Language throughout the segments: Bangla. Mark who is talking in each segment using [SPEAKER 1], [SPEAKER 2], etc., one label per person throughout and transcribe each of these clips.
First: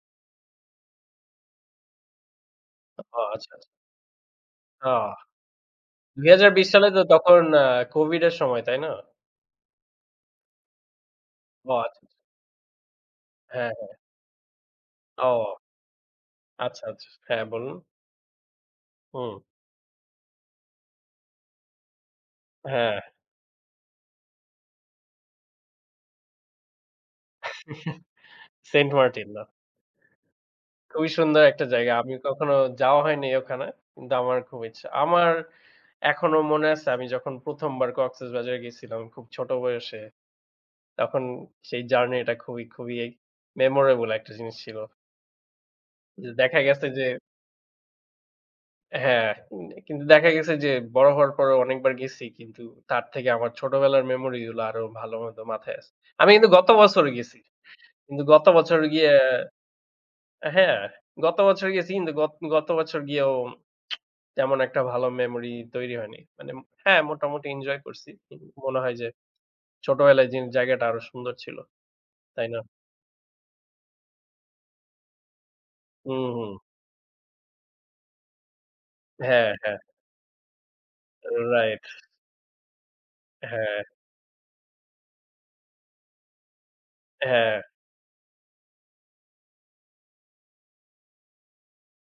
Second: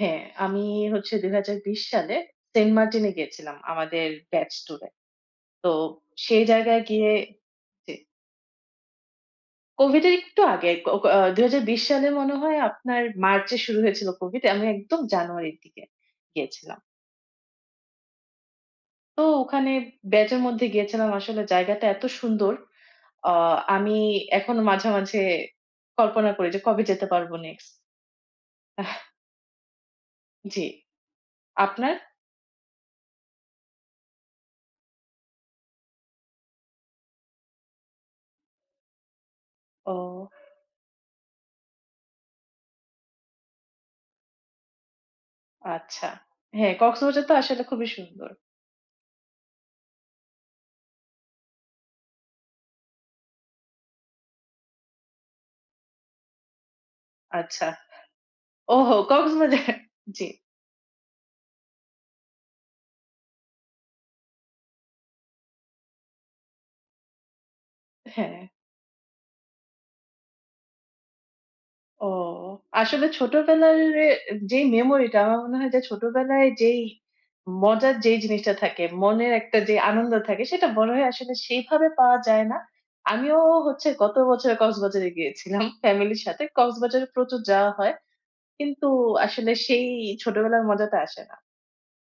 [SPEAKER 1] হ্যাঁ, আমি হচ্ছে ২০২০ সালে সেন্টমার্টিনে
[SPEAKER 2] অহো, আচ্ছা,
[SPEAKER 1] গিয়েছিলাম
[SPEAKER 2] আচ্ছা।
[SPEAKER 1] আমাদের ব্যাচ
[SPEAKER 2] অ
[SPEAKER 1] ট্যুরে। তো
[SPEAKER 2] দুই
[SPEAKER 1] সেই
[SPEAKER 2] হাজার বিশ
[SPEAKER 1] জায়গায়
[SPEAKER 2] সালে তো
[SPEAKER 1] গিয়ে
[SPEAKER 2] তখন আ
[SPEAKER 1] জি।
[SPEAKER 2] COVID এর সময়, তাই না?
[SPEAKER 1] COVID এর একটু আগে, ক ক অ দুই হাজার
[SPEAKER 2] ও,
[SPEAKER 1] বিশ
[SPEAKER 2] আচ্ছা,
[SPEAKER 1] সালে
[SPEAKER 2] আচ্ছা।
[SPEAKER 1] মনে হয় আপনার মার্চ এ
[SPEAKER 2] হ্যাঁ,
[SPEAKER 1] শুরু
[SPEAKER 2] হ্যাঁ।
[SPEAKER 1] হয়েছিল COVID। আমি একদম জানুয়ারির
[SPEAKER 2] ও।
[SPEAKER 1] দিকে গিয়েছিলাম।
[SPEAKER 2] আচ্ছা, আচ্ছা। হ্যাঁ, বলুন।
[SPEAKER 1] তো
[SPEAKER 2] হম।
[SPEAKER 1] ওখানে ব্যাচের মধ্যে গেছিলাম। আসলে জায়গাটা এত সুন্দর,
[SPEAKER 2] হ্যাঁ।
[SPEAKER 1] অ আমি এখনও মাঝে, মাঝে কল্পনা করি যে কবে যেতে পারব নেক্সট।
[SPEAKER 2] সেন্ট
[SPEAKER 1] অহ্।
[SPEAKER 2] মার্টিন, বাহ!
[SPEAKER 1] জি,
[SPEAKER 2] খুবই সুন্দর একটা জায়গা।
[SPEAKER 1] আপনার?
[SPEAKER 2] আমি কখনো যাওয়া হয় নাই ওখানে, কিন্তু আমার খুব ইচ্ছা। আমার এখনও মনে আছে আমি যখন ১ম বার কক্সেসবাজার গেছিলাম খুব ছোট বয়সে,
[SPEAKER 1] ওহ।
[SPEAKER 2] তখন সেই জার্নিটা খুবই, খুবই এই মেমোরাবল একটা জিনিস ছিল।
[SPEAKER 1] আচ্ছা।
[SPEAKER 2] জি, দেখা
[SPEAKER 1] হ্যাঁ,
[SPEAKER 2] গেছে যে
[SPEAKER 1] কক্সবাজার তো আসলে খুবই সুন্দর।
[SPEAKER 2] হ্যাঁ, উম কিন্তু দেখা গেছে যে বড় হওয়ার পরও অনেকবার গেছি কিন্তু তার থেকে আমার ছোটবেলার মেমোরিগুলো আরও ভালো মতো মাথায় আছে। আমি কিন্তু গত বছরও গেছি।
[SPEAKER 1] আচ্ছা।
[SPEAKER 2] কিন্তু গত বছর
[SPEAKER 1] ওহো
[SPEAKER 2] গিয়ে,
[SPEAKER 1] কক্সবাজার জি।
[SPEAKER 2] আ হ্যাঁ, গত বছর গেছি কিন্তু গত, গত বছর গিয়েও তেমন একটা ভালো মেমোরি তৈরি হয়নি। মানে, হ্যাঁ, মোটামুটিি ইনজয় করছি। কিন্তু
[SPEAKER 1] হ্যাঁ।
[SPEAKER 2] মনে হয় যে ছোটবেলায় যেন জায়গাটা আরও সুন্দর ছিল।
[SPEAKER 1] ও,
[SPEAKER 2] তাই না?
[SPEAKER 1] আসলে ছোটবেলার এ যেই মেমোরিটা আমার মনে হয় যে
[SPEAKER 2] হুম,
[SPEAKER 1] ছোটবেলায়
[SPEAKER 2] হম।
[SPEAKER 1] যেই মজার যেই জিনিসটা থাকে, মনের
[SPEAKER 2] হ্যাঁ,
[SPEAKER 1] একটা যে
[SPEAKER 2] হ্যাঁ।
[SPEAKER 1] আনন্দ থাকে সেটা মনে হয় আসলে
[SPEAKER 2] রাইট।
[SPEAKER 1] সেইভাবে পাওয়া যায় না। আমিও
[SPEAKER 2] হ্যাঁ।
[SPEAKER 1] হচ্ছে গত বছর কক্সবাজারে গিয়েছিলাম ফ্যামিলির সাথে। কক্সবাজারে প্রচুর
[SPEAKER 2] হ্যাঁ।
[SPEAKER 1] যাওয়া হয় কিন্তু আসলে সেই ছোটবেলার মজাটা আসে না,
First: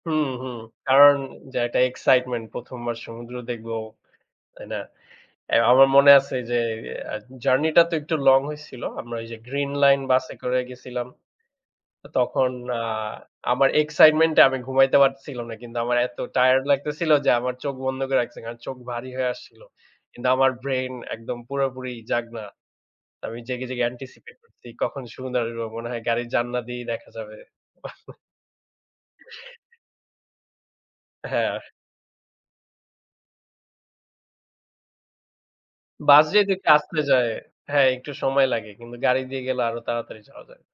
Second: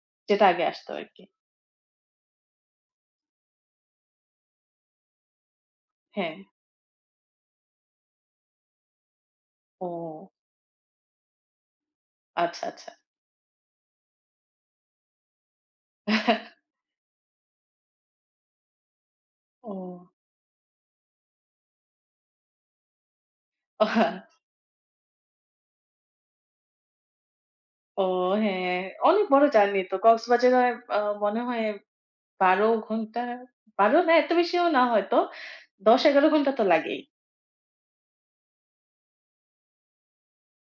[SPEAKER 2] হুম,
[SPEAKER 1] যেটা
[SPEAKER 2] হুম।
[SPEAKER 1] আগে আসতো
[SPEAKER 2] কারণ
[SPEAKER 1] আরকি।
[SPEAKER 2] যা এক্সাইটমেন্ট ১ম বার সমুদ্র দেখবো, তাই না? এ আমার মনে
[SPEAKER 1] হ্যাঁ।
[SPEAKER 2] আছে যে, আ জার্নিটা তো একটু লং হইছিল। আমরা এই যে গ্রীন লাইন
[SPEAKER 1] ওহ।
[SPEAKER 2] বাসে করে গেছিলাম। তো তখন
[SPEAKER 1] আচ্ছা,
[SPEAKER 2] আ
[SPEAKER 1] আচ্ছা।
[SPEAKER 2] আমার এক্সাইটমেন্ট এ আমি ঘুমাইতে পারতেছিলাম না। কিন্তু আমার এত টায়ার্ড লাগতেছিল যে আমার চোখ বন্ধ করে রাখসি। কারণ চোখ ভারী হয়ে আসছিল।
[SPEAKER 1] ও।
[SPEAKER 2] কিন্তু আমার ব্রেইন একদম পুরোপুরি জাগনা। আমি জেগে, জেগে
[SPEAKER 1] ও, হ্যাঁ।
[SPEAKER 2] এন্টিসিপেট করছি কখন সমুদ্র আসবো। মনে হয় গাড়ির জানলা দিয়েই দেখা যাবে।
[SPEAKER 1] ও, হ্যাঁ, অনেক বড় জার্নি তো। কক্সবাজারে আর আ মনে
[SPEAKER 2] হ্যাঁ।
[SPEAKER 1] হয় ১২ ঘণ্টা, ১২ না এত বেশিও না হয়তো।
[SPEAKER 2] বাস
[SPEAKER 1] ১০-১১ ঘণ্টা
[SPEAKER 2] যেহেতু
[SPEAKER 1] তো
[SPEAKER 2] একটু
[SPEAKER 1] লাগেই।
[SPEAKER 2] আস্তে যায়, হ্যাঁ, একটু সময় লাগে। কিন্তু গাড়ি দিয়ে গেলে আরও তাড়াতাড়ি যাওয়া যায়।